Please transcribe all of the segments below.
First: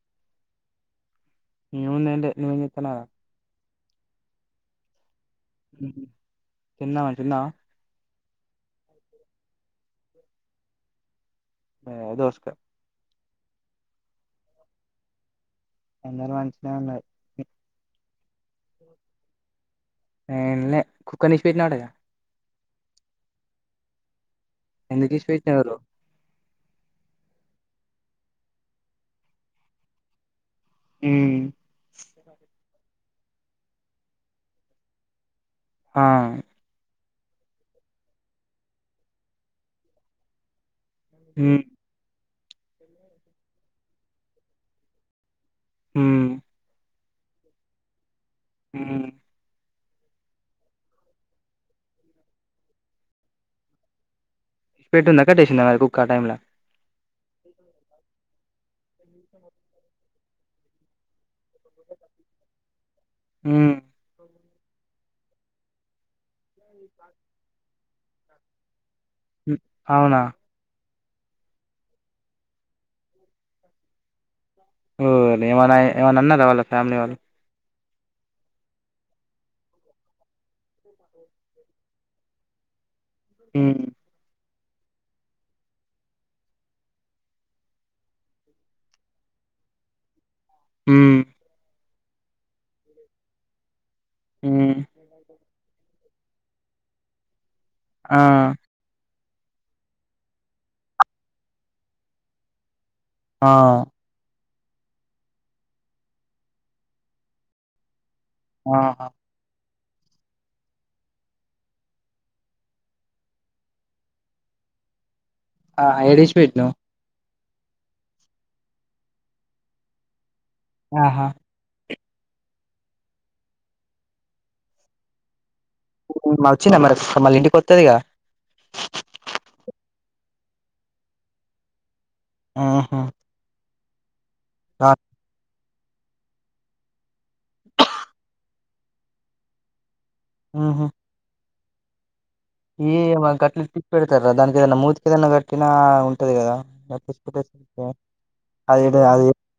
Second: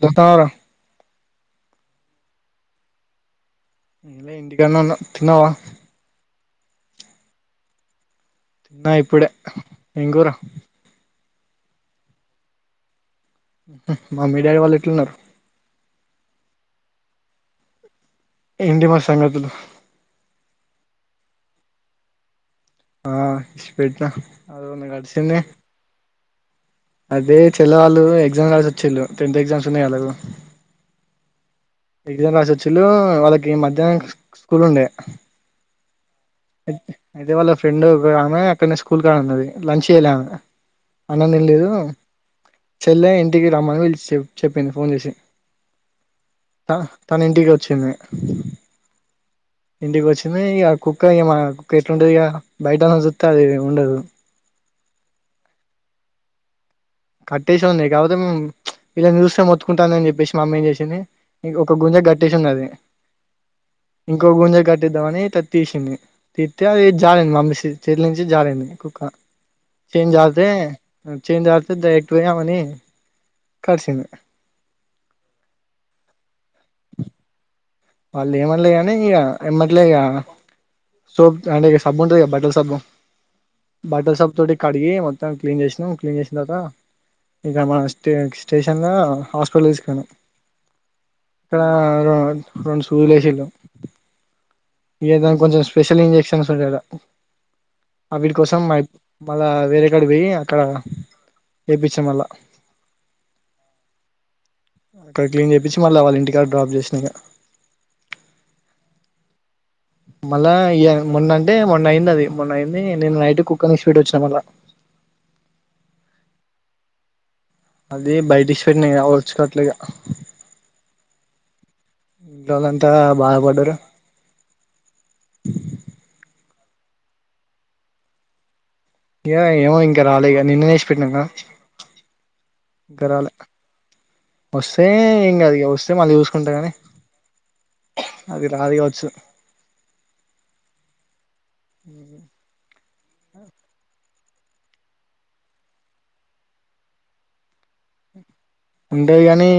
తుంతవురా ఎం ఉంది ఏంటే నువ్ ఎం చెత్తనావు రా ఎమ్ లే ఇంటికన్నె ఉన్నా తిన్నావా ఉహు తిన్నావాయి తిన్నావా తిన్న ఇప్పుడే ఎం కూర మే దోస్ కాయ్ మమ్మీ డాడీ వాళ్ళు ఏట్ల ఉన్నారు అందరు మంచిగానే ఉన్నరు ఏంటి మరి సంగతులు ఎమ్ లే కుక్క ను ఇష్ పెట్టినవట గదా ఆ ఇష్ పెట్టిన ఎందుకు ఇడిషి పెట్టినావురో అదే చెల్లవాళ్ళు ఎగ్జామ్స్ రాసి వచ్చిల్లు టెన్త్ ఎగ్జామ్స్ ఉన్నాయి వాళ్లకు ఉమ్ ఎగ్జామ్ రాసి వొచ్చిలు వాళ్ళకి మధ్యాహ్నం స్కూల్ ఉండే ఆ అ అయితే వాళ్ళ ఫ్రెండ్ ఒక ఆమె అక్కడనే స్కూల్ కా ఉన్నది లంచ్ చేయలే ఆమె అన్నం ఉమ్ తిన్లేదు చెల్లె ఇంటికి రమ్మని పిల్స్ చెప్పింది ఫోన్ చేసి ఉమ్ త తన ఇంటికి వచ్చింది ఉమ్ ఇంటికి వచ్చింది ఇగ కుక్క ఇ మా కుక్క ఎట్లాండది ఇక బయటన్న చూస్తే అది ఉండదు పెట్టుందా కట్టేసిందా మరి కుక్క ఆ టైం లా కట్టేస ఉంది కాపోతే మేము ఇమని చూస్తే మొత్తుకుంటానని చెప్పేసి మామ్మ ఎం చేసింది ఇంకొక గుంజ గట్టేసింది అది ఉమ్ ఇంకా గుంజ కట్టిద్దామనిది తీసింది తీత్తే అది జారింది మమ్మ చెత్ల నుంచి జారింది చేంజ అవునా ఆతే ఉమ్ చేంజ్ డైరక్ట్ పోదామని కడసింది ఓ ఏమనా ఏమైనా అన్నారా వాళ్ళ ఫ్యామిలీ వాళ్ళు వాళ్ళు ఏమన్లే గనీ ఇగ వెళ్ళట్లే గా సోప్ అంటే ఇక సబ్బు ఉంటది బట్టల సబ్బు ఉమ్ బట్టల సబ్ తోటి కడిగి మొత్తం క్లీన్ చేసినాం క్లీన్ చేసిన తర్వాత ఇంకడ మన స్టే స్టేషన్ల హాస్పిటల్ తీసుకెల్నా ఉమ్ కా [unintelligible] రొండు సూదులు ఎషిళ్లు ఉమ్ ఏద కొంచెం స్పెషల్ ఇంజెక్షన్స్ ఉండల ఆ అవిటి కోసం మై మళ్ళా వేరే కాడ పోయి అక్కడ చెప్పించా మళ్ళా ఆ అక్కడ క్లీన్ చేపిచ్చి మళ్ళీ వాళ్ళ ఇంటికాడ డ్రాప్ చేసిన ఇక ఆ మళ్ళా ఇగ మొన్న అంటే మొన్న అయింది అది మొన్న అయింది నేను నైట్ కుక్కని ఇడిచిపెట్టివచ్చిన మళ్ళా ఆహ ఏడ ఇడీసీపెట్టినవ్ అది బయట ఇష్పెట్టినా కద ఒర్చుకోట్లేగా ఆహా ఇయలంతా బాదపడ్డర వచ్చింద మరి సు మ ఇంటికి వత్తదిగా య ఏమో ఇంకా రాలేక నిన్ననేసిపెట్టిన ఆహా ఇంగరల వస్తే రా. ఎంగాదు ఇగ మళ్ళ చూసుకుంట కానీ అది రాదు కావచ్చు ఆహా అ ఈ గట్లు తీచ్చ పెడతారా దానికి ఏదనా మూతికి ఏదైనా గట్టినా ఉంటది కట్టి పెట్టే ఉంటేది కాని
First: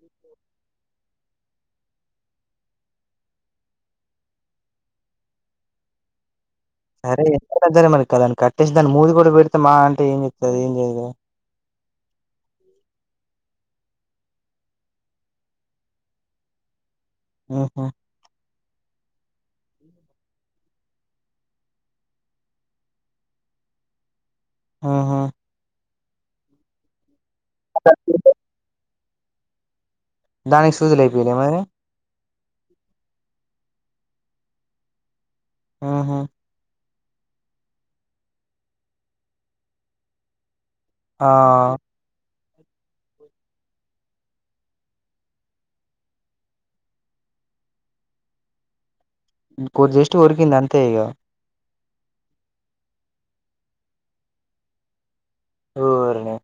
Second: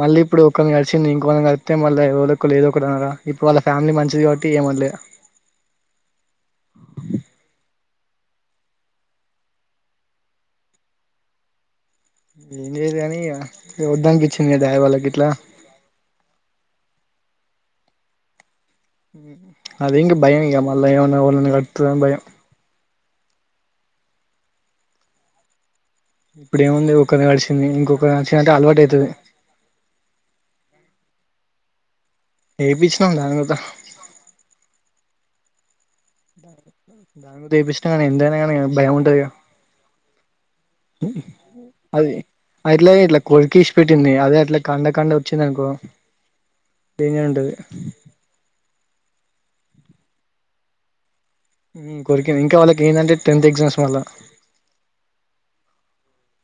మళ్ళీ ఇప్పుడు ఒకళ్ళ ని కరిచింది ఇంకొళ్ళ ని కరిస్తే మళ్ళ ఎవరోకరు ఏదొకటి అనరా ఇప్పుడు వాళ్ళ ఫ్యామిలీ మంచిది కాబట్టి ఏమనలే సరే ఎంతద్దర మనకిాని కట్టేసి దాని మూది కూడా పెడితే మా అంటే ఏం చెప్తుారు ఏం చేయ కా [unintelligible] ఏదని దని పిచ్చని దయ వాళ్ళు కిట్లా ఆహా అది ఇంగ భయం ఇంకా మళ్ళ ఏవన్న [unintelligible] ఆహా ఇప్పుడ ఏముంది ఒకక్క నడిింది ఇంకొక నచ్చినంటే అలవాటు అయితుంది దానికి సదులు అయిపోయినియ మరి ఏేపించినాం దాని కంత ఆహా దపించ నా కానీ ఎంత అయిన కాని భయము ఉంటది కదా ఆ అది అదిట్లాఇట్లా కొరికి విడిచిపెట్టింది అదే అట్లకండ కండ వచ్చిం దనుకో డెంజర్ ఉంటది కొది జస్ట్ కొరికింది అంతే ఇక కోరికింది ఇంకా వాళ్ళకి ఏందంటే టెన్త్ ఎగ్జామ్స్ మళ్ళ ఓరిని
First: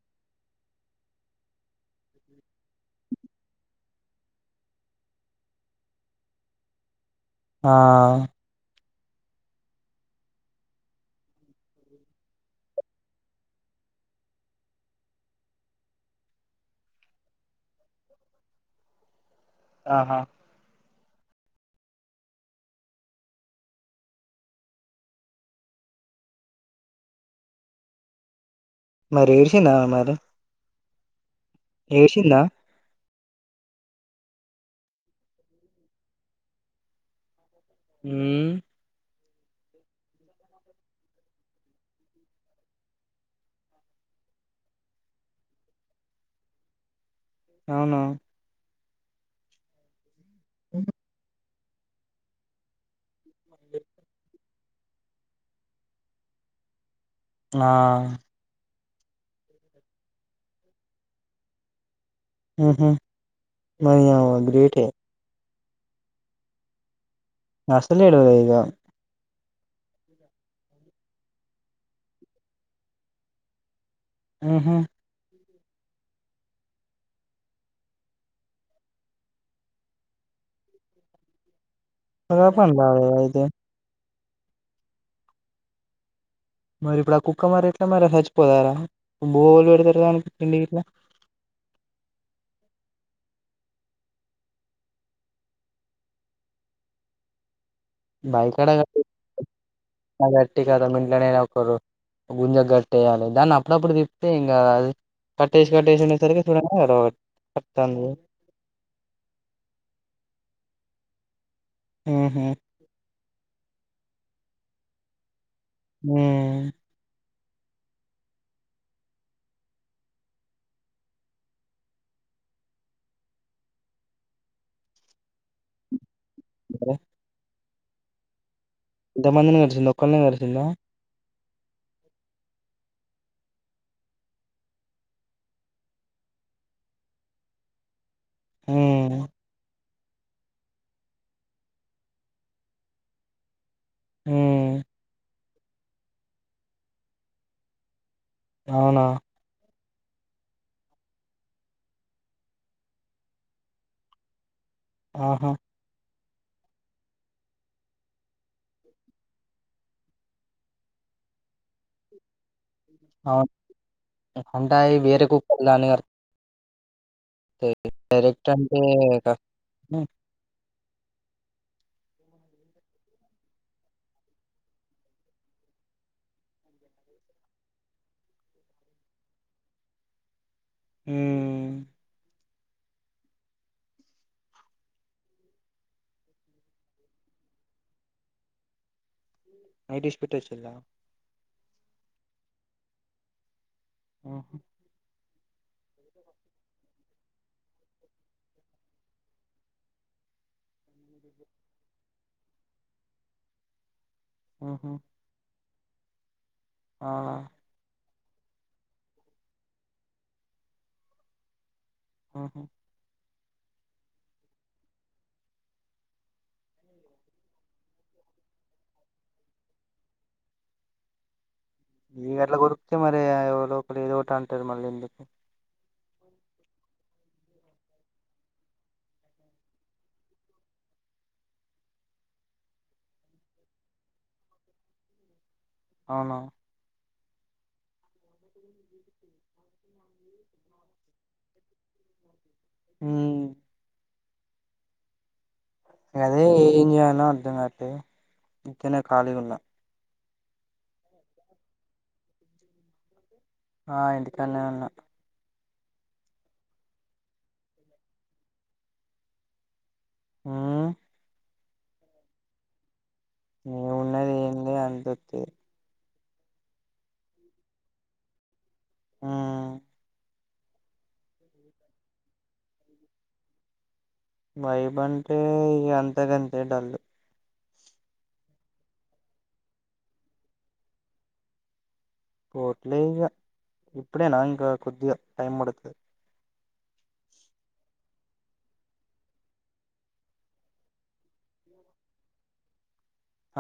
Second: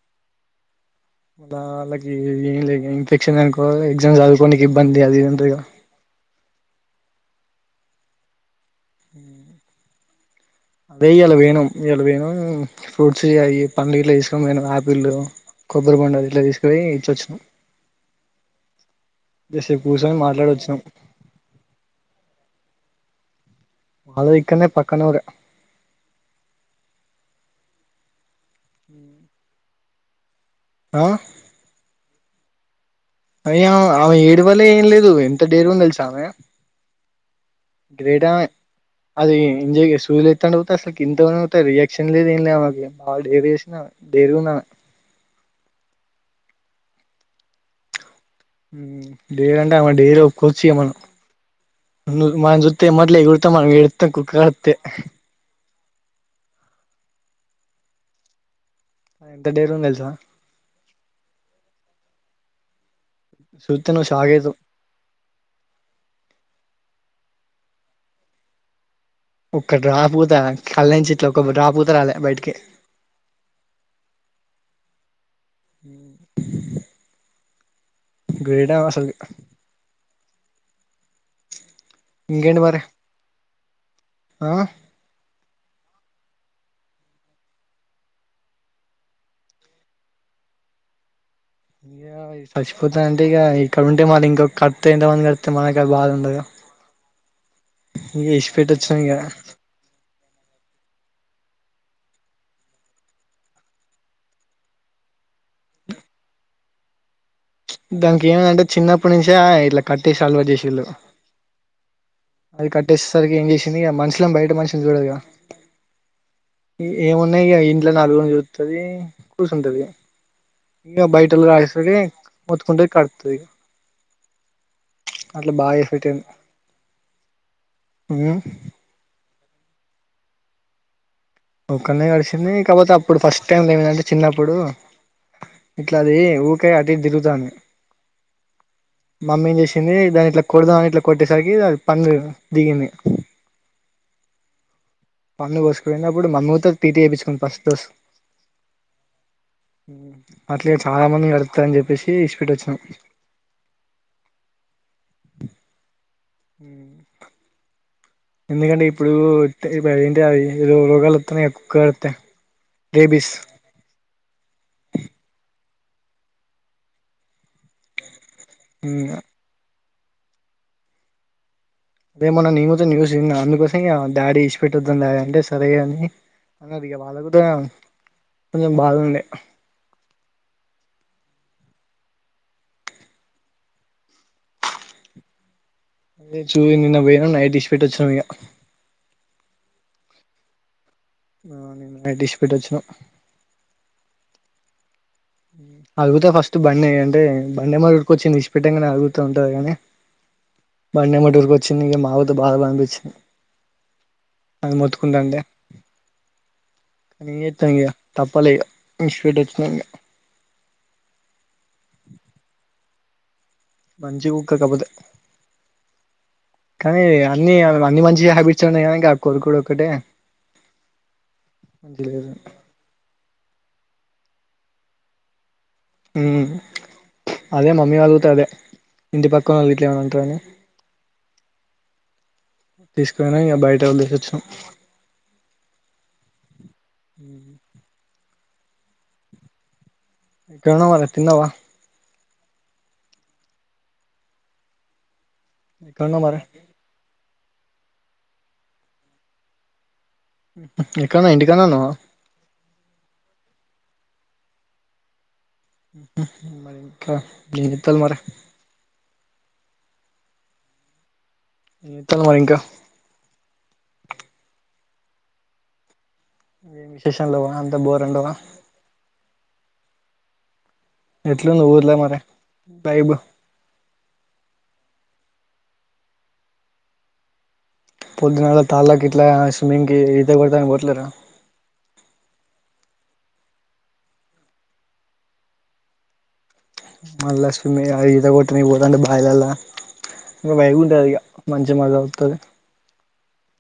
వాళ్ళకి ఏం లేదు ఇన్ఫెక్షన్ అనుకో ఎగ్జామ్ చదువుకోనికి ఇబ్బంది అది ఇది ఉంటది కదా ఆ హ వేయ్యలా వేనాం ఇలా వేనాం ఫ్రూట్స్ అయి పండ్లు ఇట్లా తీసుకోనిఆపిల్ కొబ్బరి బోండాలు డు ఇట్లా తీసుకో ని ఇచ్చొచ్చినం కాసేపు ఆహా కూర్చొనని మాట్లాడి వచ్చినాం వాళ్ళు ఇకనే పక్కనూరే మరి ఏడుషిం నా మరి ఆ ఏసిందా అయ ఆమె ఏడు వలే ఏం లేదు ఎంత డేరు గా ఉంది తెలుసా ఆమె గ్రేడా ఉమ్ అది ఇంజ సూదులు ఎతుండి పోతే అసలు ఇంత పోత రియాక్షన్ లేదు ఏం లేదు బాగా డేర్ చేసినా డేరు గా ఉంది ఆమె అవును డేరంటే ఆమె డేర్ కోల్చియమను మ జతే మొదలే [unintelligible] మన వెళ్తుా కుక తె ఆ ఎంత డేరు ఉంది తెలుసా ఆహా చూత్తే మరి నువ్వు షాక్ ఆమె అయితవ్ గ్రేటే అస్సలు ఎడువది ఇగా ఒక్క డ్రాప్ కుత కళ్ళ నుంచి ఇట్లా ఒక్క డ్రాప్ పూత రాలే బయటికి మ్ హు హ గ్రేడ్ అవి అసలు ఇంకేంటి మరి [unintelligible] అయితే ఆ మరి ఇప్పుడు ఆ కుక్క మరి ఎట్లా మరి చచ్చిపోతారా బువ్వలుఎవరు పెడతారు దానికి తిండి గిట్లా ఇంకా చచ్చిపోత అంటివిగా ఇక్కడ ఉంటే మళ్ళ ఇక్కడుంటే కళ్తే ఎంత మంది కళ్తే మనకు అ బాధ ఉండదు ఇగ ఇష్పేటి వచ్చిన ఇగ మరి అట్టిగ మింట్నేనా ఒకరు గుంజకు కట్టేయ్యాలె దాన్ని అప్పుడప్పుడు తిప్తే ఎం కాదు అది కట్టేసి కట్టేసి ఉండేసరికే చూడంగానే ఎడ్ దానికి ఏమందంటే చిన్నప్పటి నుంచే ఇట్లా కట్టేసి అల్వట్ చేసిళ్ళు ఊహూ అది కట్టేస్ సరికి ఏం చేసింది ఇగ మనుషిలను బయట మనిషిని చూడదిగా ఊ ఏమన్ నే ఇగ ఇంట్ల నాలుగురిని చూతది కూసుంటది ఇగ ఇగ బయటళ్ళు కాసేసుడి మొత్తుకుంటది కర్తది ఇగ అట్ల బాగా ఎఫెక్ట్ ఆఇంది హలో మ్ ఎంతమందిని కరిసింది ఒక్కల్నే కరిసిందా ఒక్కల్నే కరిచింది కాపోతే అప్పుడు ఫస్ట్ టైం ఏమైదంటే చిన్నప్పుడు ఇట్లాది ఊరికే అటు ఇటు తిరుగుతాంది ఊ మమ్మెమ్ చేసి చ్చింది దాన్ని ఇట్లా కొడుదామని ఇట్లా కొట్టేసరికి ద పన్ను దిగింది మ్ పన్ను కోసుకపోఇంది అప్పుడు మమ్మీ గుత టీ టీ ఏపిచ్చుకుంది ఫస్ట్ రోజ్ అవునా అట్లే ఇగ చాలా మందిని కర్తది అని చెప్పేసి ఇస్పెట్టి వచ్చినాం ఆహా హ ఎందుకంటే ఇప్పుడు ఇత్ ఇప్పుడు ఏంటిదది రో రోగాలోతనైగా కుక్క కర్తె రేబిస్ అవును అంటే అయి వేరే కుక్కలు దాన్ని కర్ తై డైరెక్ క్ట్ అంటే కర్ ఉ అదేమొన్నా నేను గుత న్యూస్ ఇన్న అందుకోసం ఇంగ డాడీ ఇస్పెట్టి వద్దాం డాడీ అంటే సరే ఇగ అని అన్నారు ఇగ వాళ్ళ గుత కొంచెం బాదుండే హు మ్ అదే చూ నిన్న పోయనం నైట్ ఇస్పెట్టి వచ్చినం ఇగ నైట్ ఇస్పెట్టి వచ్చిల్ల ఆ నిను డిష్ పెట్ వచ్చినవ్ ఆహా అడుగుతా ఫస్ట్ బండి ఏయంటే, బండిమో ఇడుకు వచ్చింది ఇస్పిటంగానే అడుగుతా ఉంటది కాని, బండిమఊరికి వచ్చింది ఇంక మాకుతో బాగా పనిపించింది అది ఉహు మొత్తుకుంటాంటే అవునా లేతయ్య తప్పాలేగా ఇ స్వీట్ వచ్చినాక ఆహ మంచి కుక్కకపోతే, కానీ అన్ని అన్ని మంచి హ్యాబిట్స్ ఉన్నాయి కానీ ఇంకా కొడుకు ఒకక్కటే ఇగ అట్ల కోరుకుతే మరరే ఎవలో అప్పుడ ఏదోట అంటారు మళ్ళీ ఎం మ్ అదే మమ్మీ వాళ్లతో, అదే ఇంటి పక్కన వాళ్ళ ఇట్లా ఏమనా అంటారని, తీసుకుని ఇం బయట వదిలేసి వచ్చినం అవునా హ కనా మర తిన్నావా మ్ ఎక్కడున్నావ్ మరి అదే ఏం చేయాల నింగా అంటే ఇంకనే ఖాళీగా ఉన్నా ఇక్కన్నా ఇంటికనే ఉన్నావా ఆ ఇంటికనే ఉన్నా మరి ఇంకా జత్తల మరి మ్ ఎత్తన్నా మరింకా నేవున్నది ఏంది అంతతి ఏం విశేష లేవా అంత బోరుండవా మ్ ఎట్లు ఉంది ఉర్లో మరి వైబ్ వైబ్ అంటే అంతగంతే డల్లుు పొద్దునళ్ తాళ్ళకి ఇట్లా స్విమ్మింగ్ కి ఇద కొడతా అని పోట్లేరా హట్లేగా ఇప్పుడేన ఇంకా కొద్దిగా టైం పడుతుదు మళ్ళా స్విమ్మి అ ఈత కొట్టని పోతుంటే బావిలల్లో, ఇం వైబ్ ఉంటుది ఇక మంచిగా మజా వస్తది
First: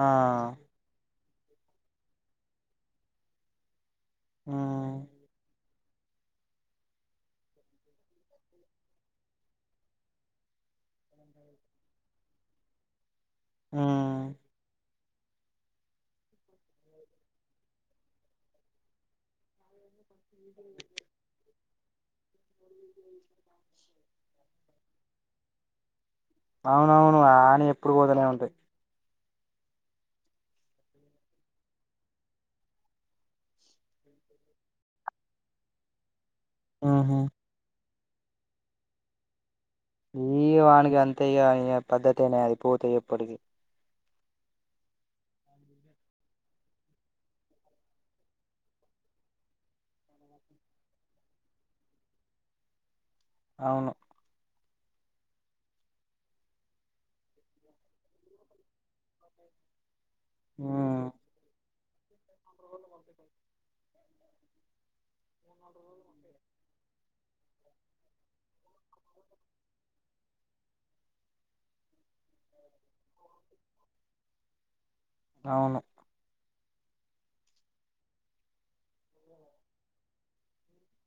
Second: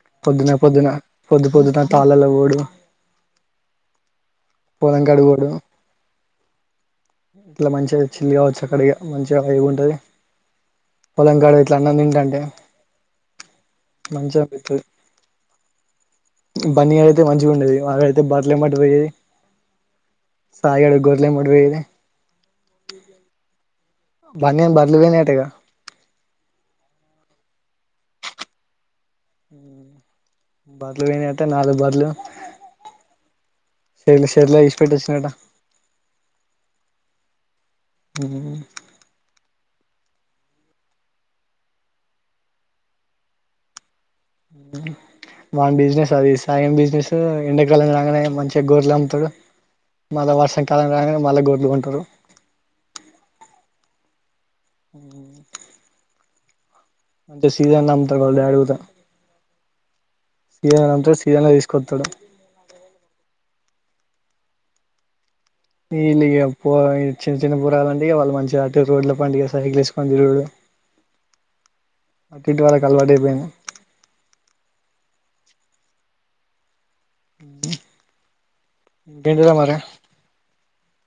ఆ పొద్దునా పొద్దినా పొద్దు పొద్దున తాళల ఓడు ఉమ్ పొలంకాడు [unintelligible] ఇట్లా మంచిగా చిల్ కావచ్చు అక్కడి మంచిగా వైబ్ ఉంటుంది, పొలంకాడు ఇట్లా అన్న తింటంటే ఉమ్ మంచిగా అనిపిస్తది బన్న అయితే మంచిగా ఉండేది వా అయితే బట్టలు ఏమట్ పోయేది సాయగాడు గోర్లే మడపోయేది బన్నను బర్లు పోనేటగా అవునవును ఆని ఎప్పుడు పోతూనే ఉంటాయి బట్టలు పోయినట నాలుగు బట్లు [unintelligible] తీసి పెెట్టిచ్చినట మ్ హు ఆ ఇ వానికి అంతేగా ఇ పద్ధతి అనే అది పోూత ఎప్పటికీ బా బిజినెస్ అది సాయం బిజినెస్ ఎండాకాలం రాగానే మంచిగా గోడ్లు అమ్ముతారు, మళ్ళా వర్షాకాలం రాగానే మళ్ళా గొడ్లు కొంటారు అవును. ఆ మంచి సీజన్ నమ్ తగదు అడుగుదం [unintelligible] సియ్యన్న కుతుడు మ విల్లిగా చిన్న చిన్న పురలుంటే వాళ్ళు మంచిగా అటు రోడ్ల పండుగ సైకిల్ వేసుకొని తిరుడు అటుంటి వాళ్ళకి అలవాటు అయిపోయింది. అవును. ఇంకేంటి రా మరి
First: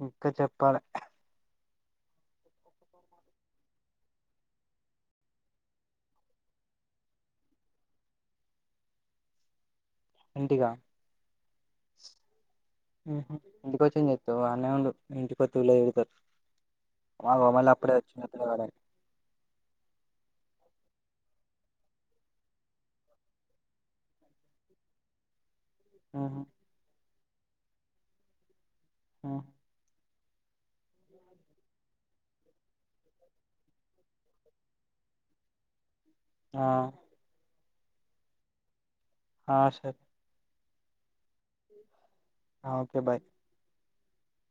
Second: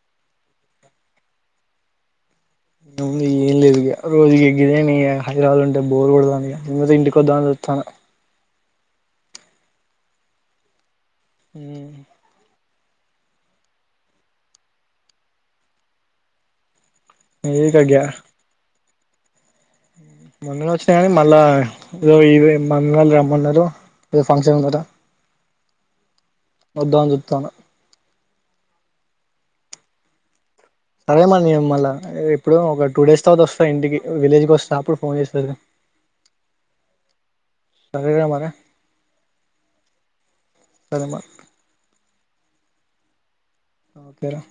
ఇంకా చెప్పాలే నువ్ ఏం లేదు ఇక రోజు ఎగిదే న హైదరాబాద్ ఉంటే బోర్ కొడదాది ఇంటికి వద్దా అని చస్తాను ఇంటిగా ఊ ఊహు ఇంటికొచ్చి ఏం చేస్తావ్ అన్నే ఉండు ఇంటికొత్తే ఊర్లో తిరుగుతర్. అగోమల్ల ఏదిక అప్పుడే గ్యా వచ్చి నట్ట్గా మొన్ననే వచ్చినాయి కానీ మళ్ళా ఏదో ఇదో మా అమ్మవాళ్ళు రమ్మన్నారు ఏదో ఫంక్షన్ ఉందంట ఆహా! మధ్యాన్నాం చేబుతాను. ఆ సరే మమ్మల్ళ ఎప్పుడో ఒక టూ డేస్ తర్వాత వస్తా ఇంటికి విలేజ్కి వస్తా అప్పుడు ఫోన్ చేసీ పెడదాం. ఆ సరేరా మరి ఆ సరే సరే మరి ఆ ఓకే బాయ్ ఓకేరా